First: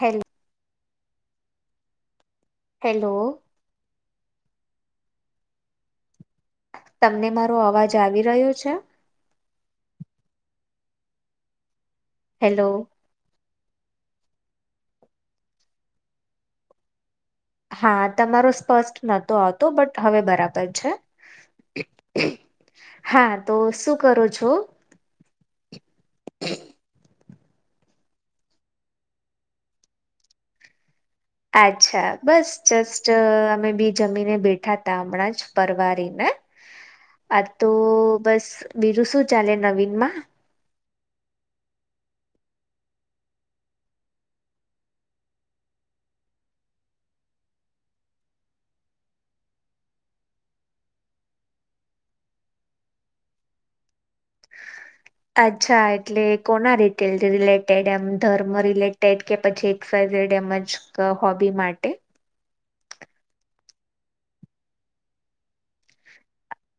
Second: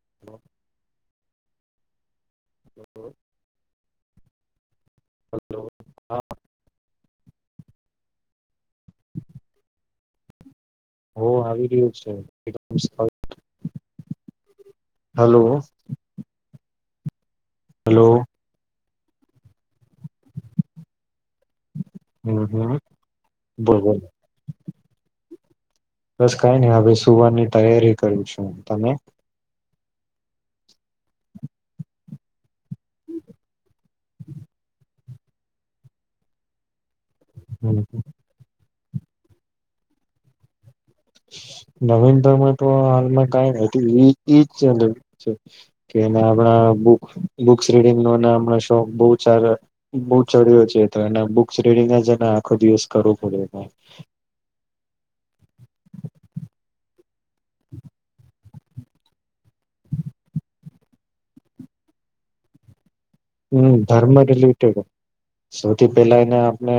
હેલ્. Hello hello. હ હા. તમને મારો અવાજ આવી રહ્યો છે. હ આવી ગું છે. Hello [unintelligible] hello. હા હલો તમારો સ્પષ્ટ નતો આવતો બટ હવે બરાબર છે. હમ હમ હા તો બોલ શું બોલ કરું છું. બસ કઈ નઈ હવે સુવારની તૈયારી કરી છું તમે. અચ્છા બસ. જસ્ટ અમે બી જમીને બેઠા. ામણાં જ પરવારીને. આ તો બસ બીરું શું ચાલે નવીન માં. નવીન ભરમાં તો હાલમાં કઈજ કેણા બુસ રીડિંગ શોખ બ બ ચડ્યો છે તો એ બુસ રીડંગ આખો દિવસ કરવો પડે. અચ્છા એટલે કોના રિટેલ રિલેટેડ એમ ધર્મ રિલેટેડ કે પછી એક્સાઇઝડ એમ જ હોબી માટે. હમ ધર્મ રિલેટેડ સૌથી પેલા એને આપણે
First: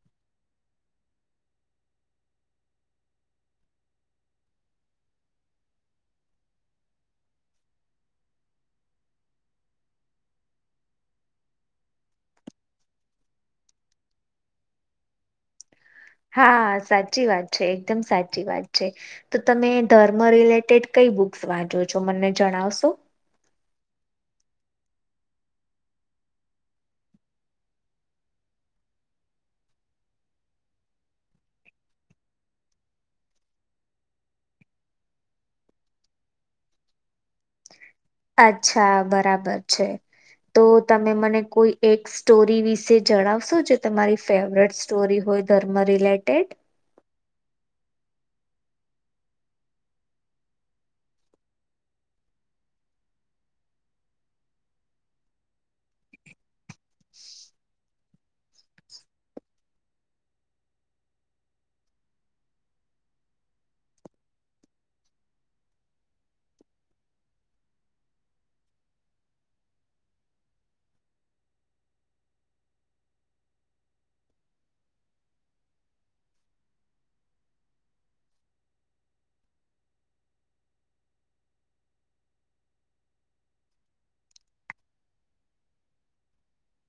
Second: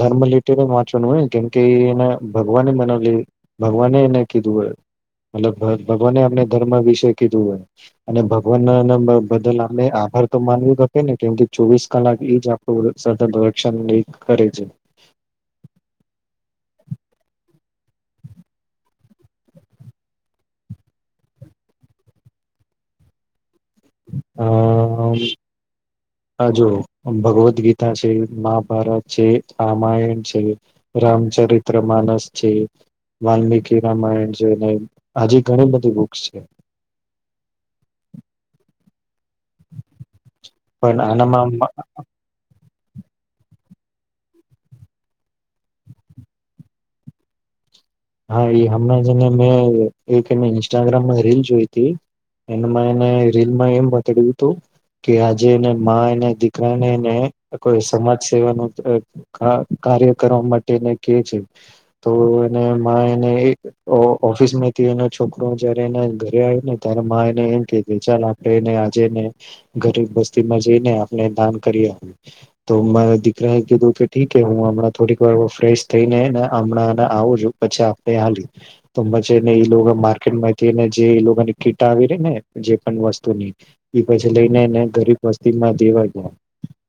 ધર્મ રિટેડ વાંચવાનું હોય કેમકે એને ભગવાને બનાવ લ ભગવાને એને કીધું હોય મતલબ ભગવાને આપણે ધર્મ વિશે કીધું હોય અને ભગવાન બદલ આપ. આભાર તો માનવી શકે ને કેમ કે ચોવીસ કલાક એજ આપણું સ રક્ષણ કરે છે. હા સાચી વાત છે એકદમ સાચી વાત છે તો તમે ધર્મ રિલેટેડ કઈ બુક્સ વાંચો છો મને જણાવશો આ આ જો ભગવદ્ ગીતા છે મહાભારત છે રામાયણ છે રામચરિત્ર માનસ છે વાલ્મીિકી રામાયણ છે ને આજ ઘણી બધી બુક્સ છે. અચ્છા બરાબર છે તો પણ તમે મને આનામાં કોઈ એક સ્ટોરી વિશ વિષે જણાવશો જે તમારી ફેવરેટ સ્ટોરી હોય ધર્મ રિલેટેડ હા એ હમણાંને મે એક એ ઇન્સ્ટાગ્રામમાં રીલ જોઈ હતી એ એને રીલમાં એમ બતડ્યું હતું કે આજે એને માને દીકરાને એને કોઈ સમાજ સેવાનુ કાર્ય કરવા માટેને કે છે તો એને એને ઓફિસ માંથી એનો છોકરો જયારે એને ઘરે આવ્યો ને ત મા એને એમ કે ચાલ આપણે એને આજેને ગરીબ વસ્તીમાં જઈને આપણે દાન કરીએ તો દીકરા એ કીધું કે ઠી હું હમણાં થોડીક વાર ફ્રેશ થઈ ને હમણાં આવુ છું. પછી આપણે હાલી તો પછીને એ લોકો માર્કેટ માંથીને જે લોકોની કીટ આવી રહી ને જે પણ વસ્તુની એ પછી લઈને એને ગરીબ વસ્તીમાં દેવા ગયા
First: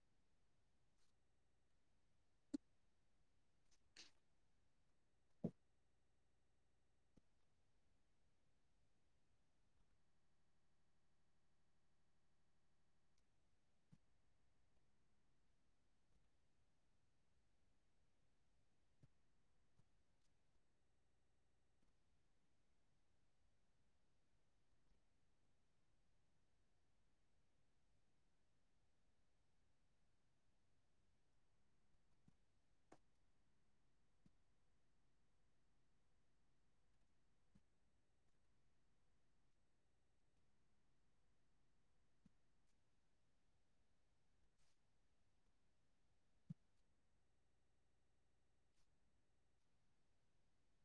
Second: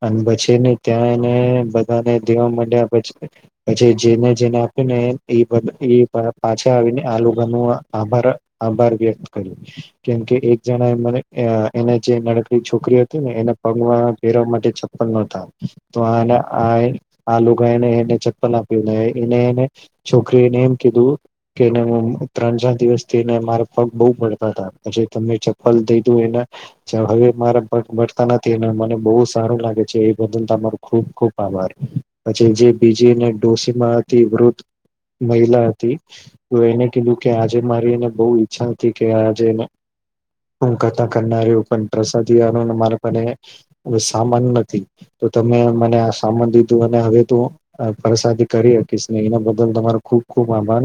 અને પછીને ત્યાં એને બધાને દેવા માંડ્યા પછી જેને જેને આપી ને પાછા આવીને આ લોકોનો આભાર આભાર વ્યક્ત કર્યો કેમકે એક જણા એ મને એને જે નાનકડી છોકરી હતી ને એને પગમાં પેરવા માટે ચપ્પલ નતા તો આ આ લોકો એને એને ચપ્પલ આપ્યું એનેને છોકરી એને એમ કીધું કેને ત્રણ ચાર દિવસથીને મારા પગ બહુ મળતા હતા પછી તમે ચપ્પલ દઈધું એને હવે મારા પગ મળતા નથી એને મને બોવ સારું લાગે છે એ બદલ તમારો ખુબ ખુબ આભાર પછી જે બીજીને ડોસી હતી વૃદ્ધ મહિલા હતી તો એને કીધું કે આજે મારી એને બહુ ઈચ્છા હતી કે આજે હું કરતા કરનાર્યો પણ પ્રસાદી વાનોને મારા પાને સામાન નથી તો તમે મને આ સામાન દીધું અને હવે તું પ્રસાદી કરી શકીશ ને એના બધ ખૂબ ખુબ આભાર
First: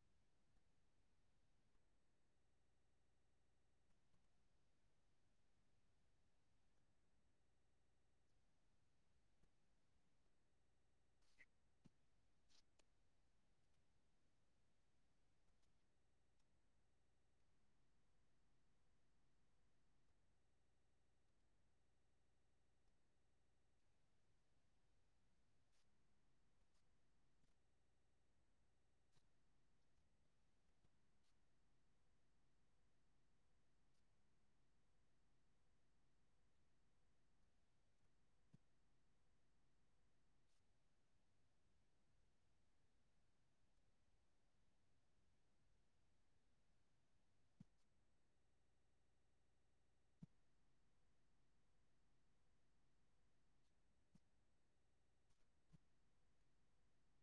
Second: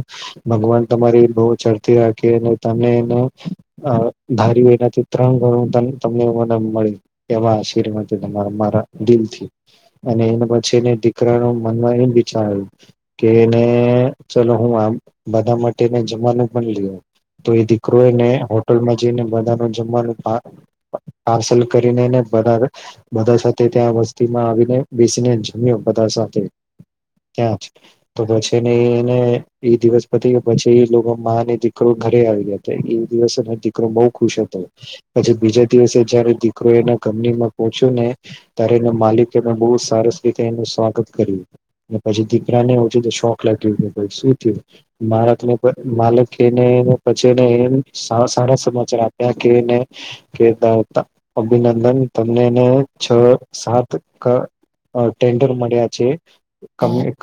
ભગવાન તમારી બહુ ચઢતી રાખે તમે એનુ ધાર્યું એનાથી ત્રણ ગણું તમને મને મળ્યું એવા આશીર્વાદરા મારા દિલથી અને એના પછીને દીકરાના મનમાં એમ વિચાર આવ્યું કે ચલો હું આમ બધા માટે જમવાનું પણ લઈ તો એ દીકરો એને હોટલમાં જઈને બધાનુ જમવાનું પાર્સલ કરીનેને બધા બધા સાથે ત્યાં વસ્તીમાં આવીને બેસીને જમ્યો બધા સાથે ત્યાં જ તો પછીને એને એ દિવસ પતે કે પછી એ લોકો અને દીકરો ઘરે આવી ગયા હતો એ દિવસે દીકરો બહુ ખુશ હતો પછી બીજા દિવસે જયારે દીકરો એના કંનીમાં પહોચ્યો ને ત્યારે એના માલિકેને બહુ સરસ રીતે એનું સ્વાગત કર્યું પછી દીકરાને લાગયું માલીકને માલને પછીને સારા સમાચાર આપ્યા કેને અભિનંદન તમને એને છ સાત ટેન્ડર મળ્યા છે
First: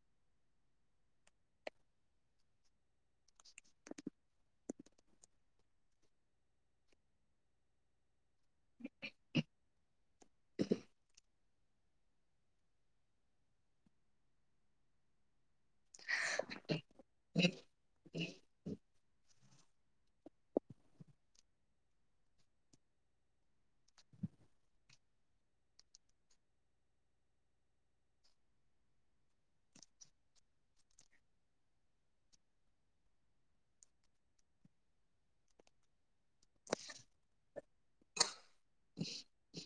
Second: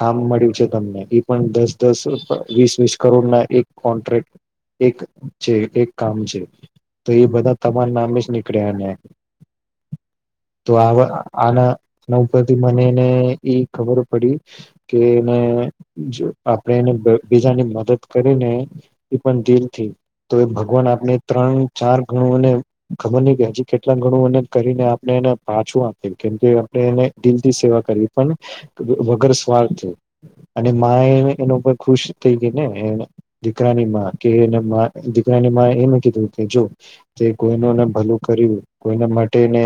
કામ મળ્યું છે તમને એ પણ દસ દસ વીસ વીસ કરોડ ના એક કોન્ટ્રક્ટ એક છે એક કામ છે તો એ બધા તમારા નામે કળાયાને તો આ આના ઉપરથી મનેને ઈ ખબર પડી કે અને જો આપણે એને બીજાની મદદ કરી ને એ પણ દિલ થી તો એ ભગવાન આપણે ત્રણ ચાર ગણુંને ખબર ની કે હજી કેટલાક ગણુંને કરીને આપણે એને પાછું આપે કેમ કે આપણે એને દિલથી સેવા કરી પણ વગર સ્વાર્થ અને મા એ એના ઉપર ખુશ થઈ ગઈ ને દીકરાની કે દીકરાની મા એમ કીધું કે જો કે કોઈનું ભલું કર્યું. કોઈના માટે ને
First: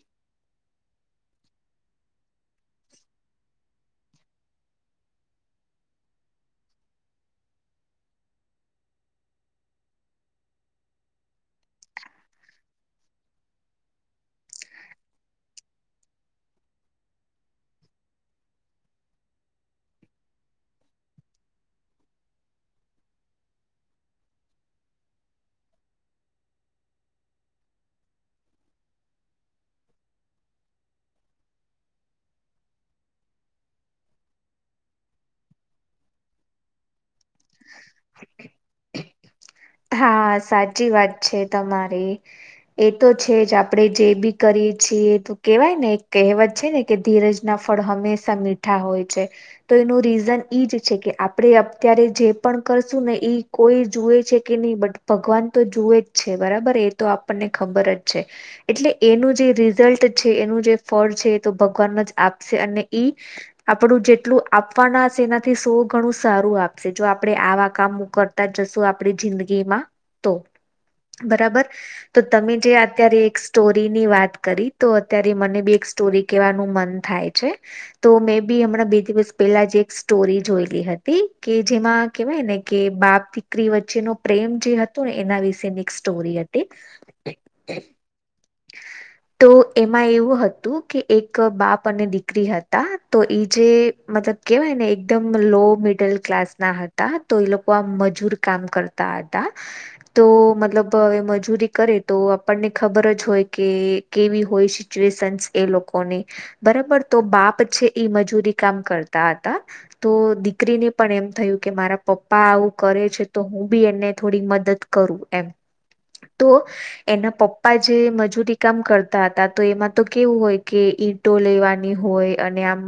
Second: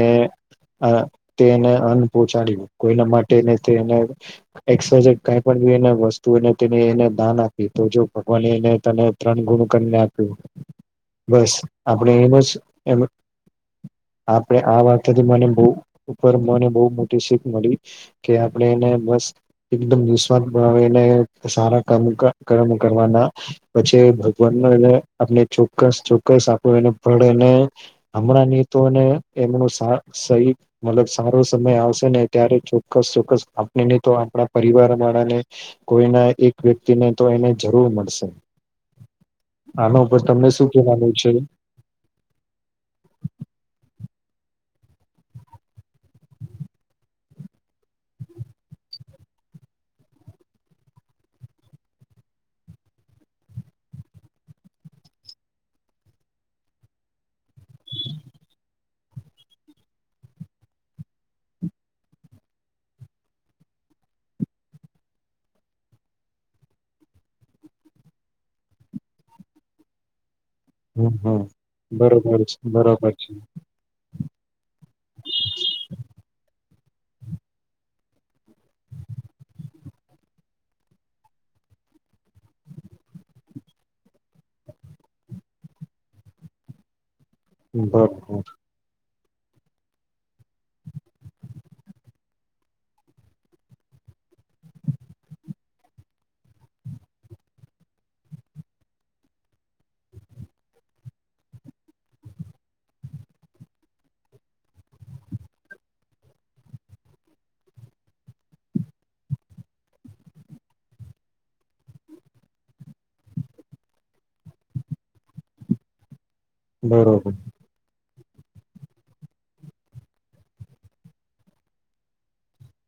અ તેને અન્ન પહોંચાડ્યું કોઈના માટેને તેને એકસ કઈ પણ વસ્તુ તેને એને દાન આપી તો જો ભગવાને એ તને ત્રણ ગણુ કરીને આપ્યું બસ આપણે એનું આપણે આવા મને બ ઉપર મને બહ મોટી શીખ મળી કે આપણે એને બસ ને સારા કર્મ કરવાના પછી ભગવાન આપને ચોક્કસ ચોક્કસ આપ એને ભળને હમણાંની તોને એમનું સહી મતલબ સારો સમય આવશે ને ત્યારે ચોક્કસ ચોક્કસ આપણેને તો આપણા પરિવાર વાળાને કોઈના એક વ્યક્તિને તો એને જરૂર મળશે આના ઉપર હા તમને શું સાચી વાત કહેવાનું છે તમારે એ તો છે જ આપણેે જે બી કરી પછી એ કેહેવાય ને એક કહેવત છે ને કે ધીરજ ના ફળ હંમેશા મીઠા હોય છે તો એનું રીઝન એજ છે કે આપણે અત્યારે જે પણ કરશું ને એ કોઈ જુએ છે. નહી બટ ભગવાન તો જુએ જ છે બરાબર એ તો આપણને ખબર જ છે એટલે એનું જે રિઝલ્ટ છે એનું જે ફળ છે એ તો ભગવાન જ આપશે અને ઈ આપણું જેટલું આપવાના હશે એનાથી સો ઘણું સારું આપશે જો આપણે આવા કામ કરતા જ જશું આપડી જિંદગીમાં તો હમ હમ બરાબર તો બરોબર તમે છે જે બરોબર અત્યારે છે એક સ્ટોરીની વાત કરી તો અત્યારે મને બી એક સ્ટોરી કેવાનું મન થાય છે તો મે બી હમણાં બે દિવસ પહેલા જ એક સ્ટોરી જોયલી હતી કે જેમાં કેવાય ને કે બાપ દીકરી વચ્ચે વચેનો પ્રેમ જે હતો ને એના વિશેની એક સ્ટોરી હતી. બરોબર તો એમાં એવું હતું કે એક બાપ અને દીકરી હતા તો એ જે મતલબ કેહેવાય ને એકદમ લો મિડલ ક્લાસ ના હતા તો એ લોકો આ મજૂર કામ કરતા હતા તો મતલબ હવે મજૂરી કરે તો આપણને ખબર જ હોય કે કેવી હોય સચુએસન એ લોકોની બરાબર તો બાપ છે એ મજૂરી કામ કરતા હતા તો દીકરીને પણ એમ થયું કે મારા પપ્પા આવું કરે છે તો હું બી એને થોડી મદદ કરું એમ તો બરોબર એના પપ્પા એ મજૂરી કામ કરતા હતા તો એમાં તો કેવું હોય કે ઈટો લેવાની હોય અને આમ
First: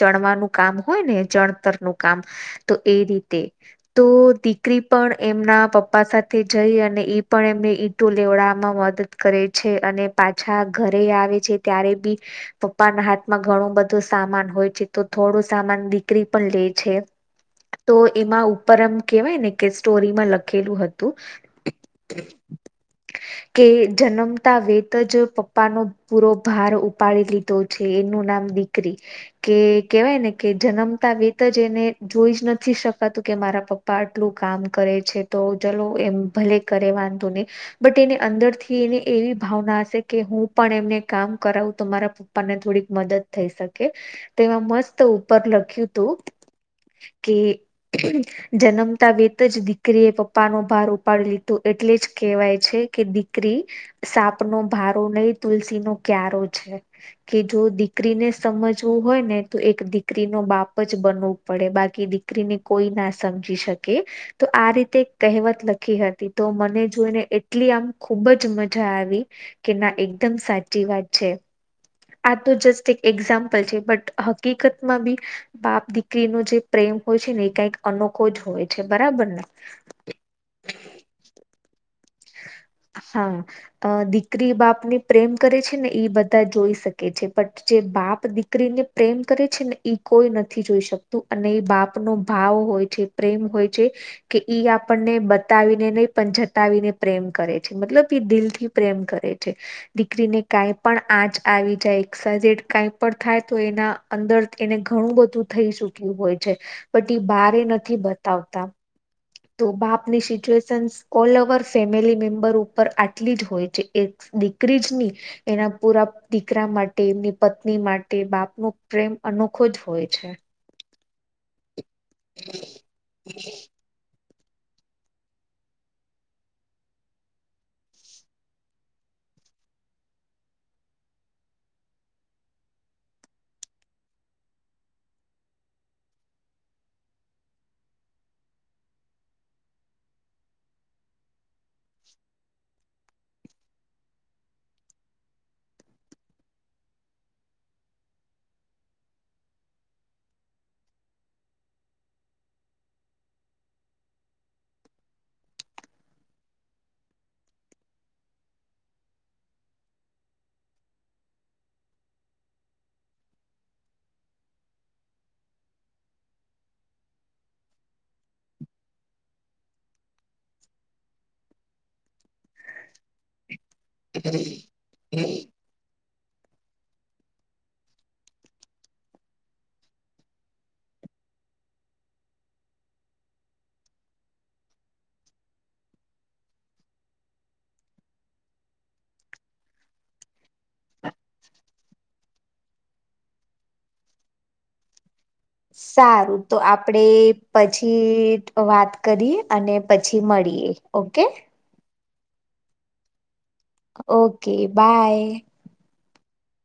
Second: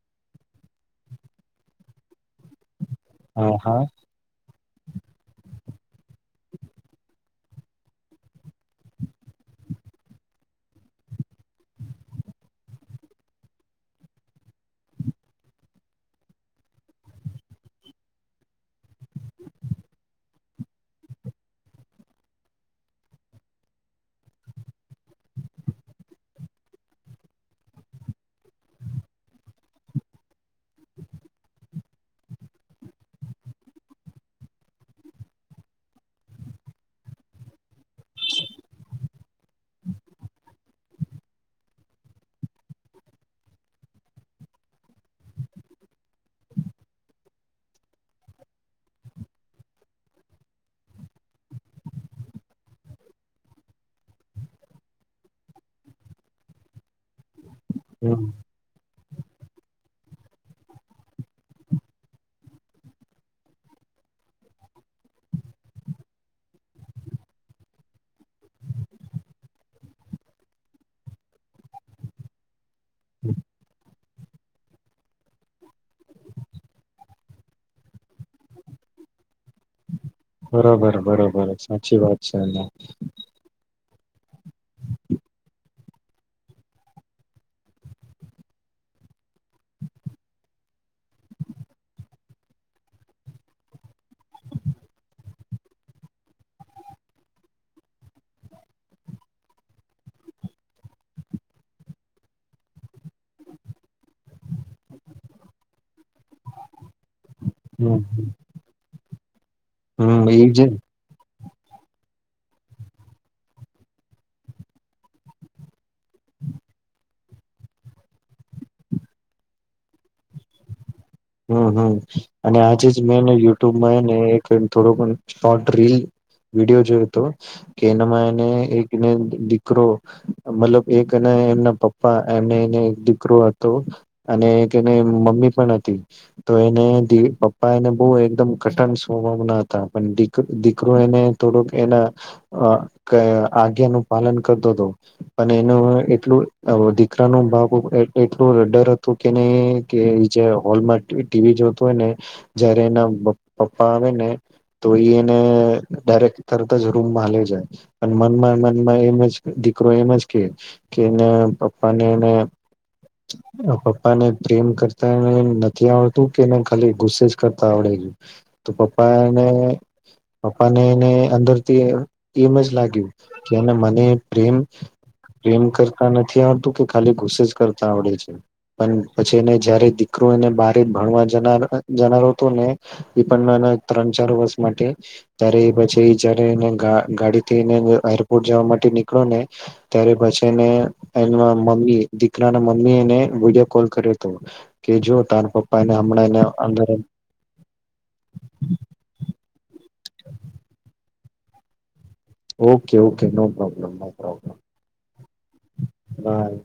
ચણવાનું કામ હોય ને ચણતરનું કામ તો એ રીતે હા હા તોી દક્રી પણ એમના પપ્પા સાથે જઈ અને એ પણ એમને ઈંટો લેવડવામાં મદદ કરે છે અને પાછા ઘરે આવે છે ત્યારે બી પપ્પાના હાથમાં ઘણો બધો સામાન હોય છે તો થોડો સામાન દીકરી પણ લે છે તો એમાં ઉપરમ કેવાય ને કે સ્ટોરીમાં લખેલું હતું કે જન્મતા વેત જ પપ્પાનો પૂરો ભાર ઉપાડી લીધો છે એનું નામ દીકરી કે કેહેવાય ને કે જન્મતા વેત જ એને જોઈ જ નથી શકાતું કે મારા પપ્પા આટલું કામ કરે છે તો ચલો એમ ભલે કરે વાંધો નહી બટ એની અંદરથી એને એવી ભાવના હશે કે હું પણ એમને કામ કરાવું તો મારા પપ્પાને થોડીક મદદ થઈ શકે તેમાં મસ્ત ઉપર લખ્યું હતું કે જન્મતા વેત જ દીકરીએ પપ્પાનોો ભાર ઉપાડી લીધું એટલે જ કેહેવાય છે કે દ ીરી સાપ નો ભારો નહી તુલસી નો ક્યારો છે કે જો હમ દીકરીને સમજ જો હોય ને તો એક દીકરી નો બાપ જ બનવું પડે બાકી દીકરીને કોઈ ના સમજી શકે તો આ રીતે કહેવત લખી હતી તો મને જોઈને એટલી આમ ખુબ જ મજા આવી કે ના એકદમ સાચી વાત છે આ તો જસ્ટ એક એક્ઝામ્પલ છે બટ હકીકતમાં બી બાપ દીકરીનો જે પ્રેમ હોય છે ને એ કઈક અનોખો જ હોય છે બરાબર ને બરોબર બરોબર સાચી વાત અશાલ્લા હા અ દીકરી બાપ ને પ્રેમ કરે છે ને એ બધા જોઈ શકે છે બટ જે બાપ દીકરીને પ્રેમ કરે છે ને ઈ કોઈ નથી જોઈ શકતું અને એ બાપનોો ભાવ હોય છે પ્રેમ હોય છે કે ઈ આપણને બતાવીને નહીં પણ જતાવીને પ્રેમ કરે છે મતલબ એ દિલ થી પ્રેમ કરે છે દીકરીને કાઈ પણ આંચ આવી જાય એક્સાડ કઈ પણ થાય તો એના અંદર એને ઘણું બધું થઈ ચુક્યું હોય છે બટ એ બારે હમ નથી બતાવતા તો બાપ આપની હમ એજ situation all over family member ઉપર આટલી જ હોય છે એક દીકરી જ નની એના પૂરા દીકરા માટે એમની પત્ની માટે બાપનો પ્રેમ અનોખો જ હોય છે હહ અને આજે જ મેં ને યુટ્યુબમાં હે ને એક તો એમ થોડોક પન શોર્ટ રીલ વિડીયો જોયો તો કે એનામાં એને એક દીકરો મતલબ એક હે ને એમના પપ્પા એમને એને એક દીકરો હતો અને એક હે ને એ મમ્મી પણ હતી. તો એને પપ્પા એને બહુ એકદમ કટર સ્વભાવના હતા. પન દિક દીકરો એને થોડુંક એના આજ્ઞાનું પાલન કરતો તો પણ એનું એટલું દીકરાનું બાપ ઉપર એટલું ડર હતું કે ને કે જે હોલમાં ટીવી જોતો હોય ને જયારે એના પપ્પા આવે ને તો એ એને ડાયરેક્ટ તરત જ રૂમમાં હાલ્યો જાય. અને મનમાં ને મનમાં એમ જ દીકરો એમ જ કે કે એના પપ્પાને એને પપ્પાને પ્રેમ કરતાને નથ જે આવડતું તે એને ખાલી ગુસ્સે જ કરતા આવડે તો પપ્પા એને પપ્પાને એને અંદરથી એમ જ લાગ્યું કે ને મને પ્રેમ પ્રેમ કર તા નથી આવડતું કે ખાલી ગુસ્સે જ કરતા આવડે છે. પન પછી એને જયારે દીકરો એને બારે ભણવા જના જનારો તો ને એ પણ હે ને ત્રણ ચાર વર્ષ માટે ત્યારે એ પછી જયારે એને ગાડી થીને એરપોર્ટ જવા માટે નીકળ્યો ને ત્યારે પછી એને એના મમ્મી દીકરાના મમ્મી એને વિડીયો કોલ કર્યો તો કે જો તાર પપ્પા એને હમણાં સારું એને તો અંદર આપડે પછી વાત કરીએ અને પછી મળીએ okay okay okay no problem no okay problem bye by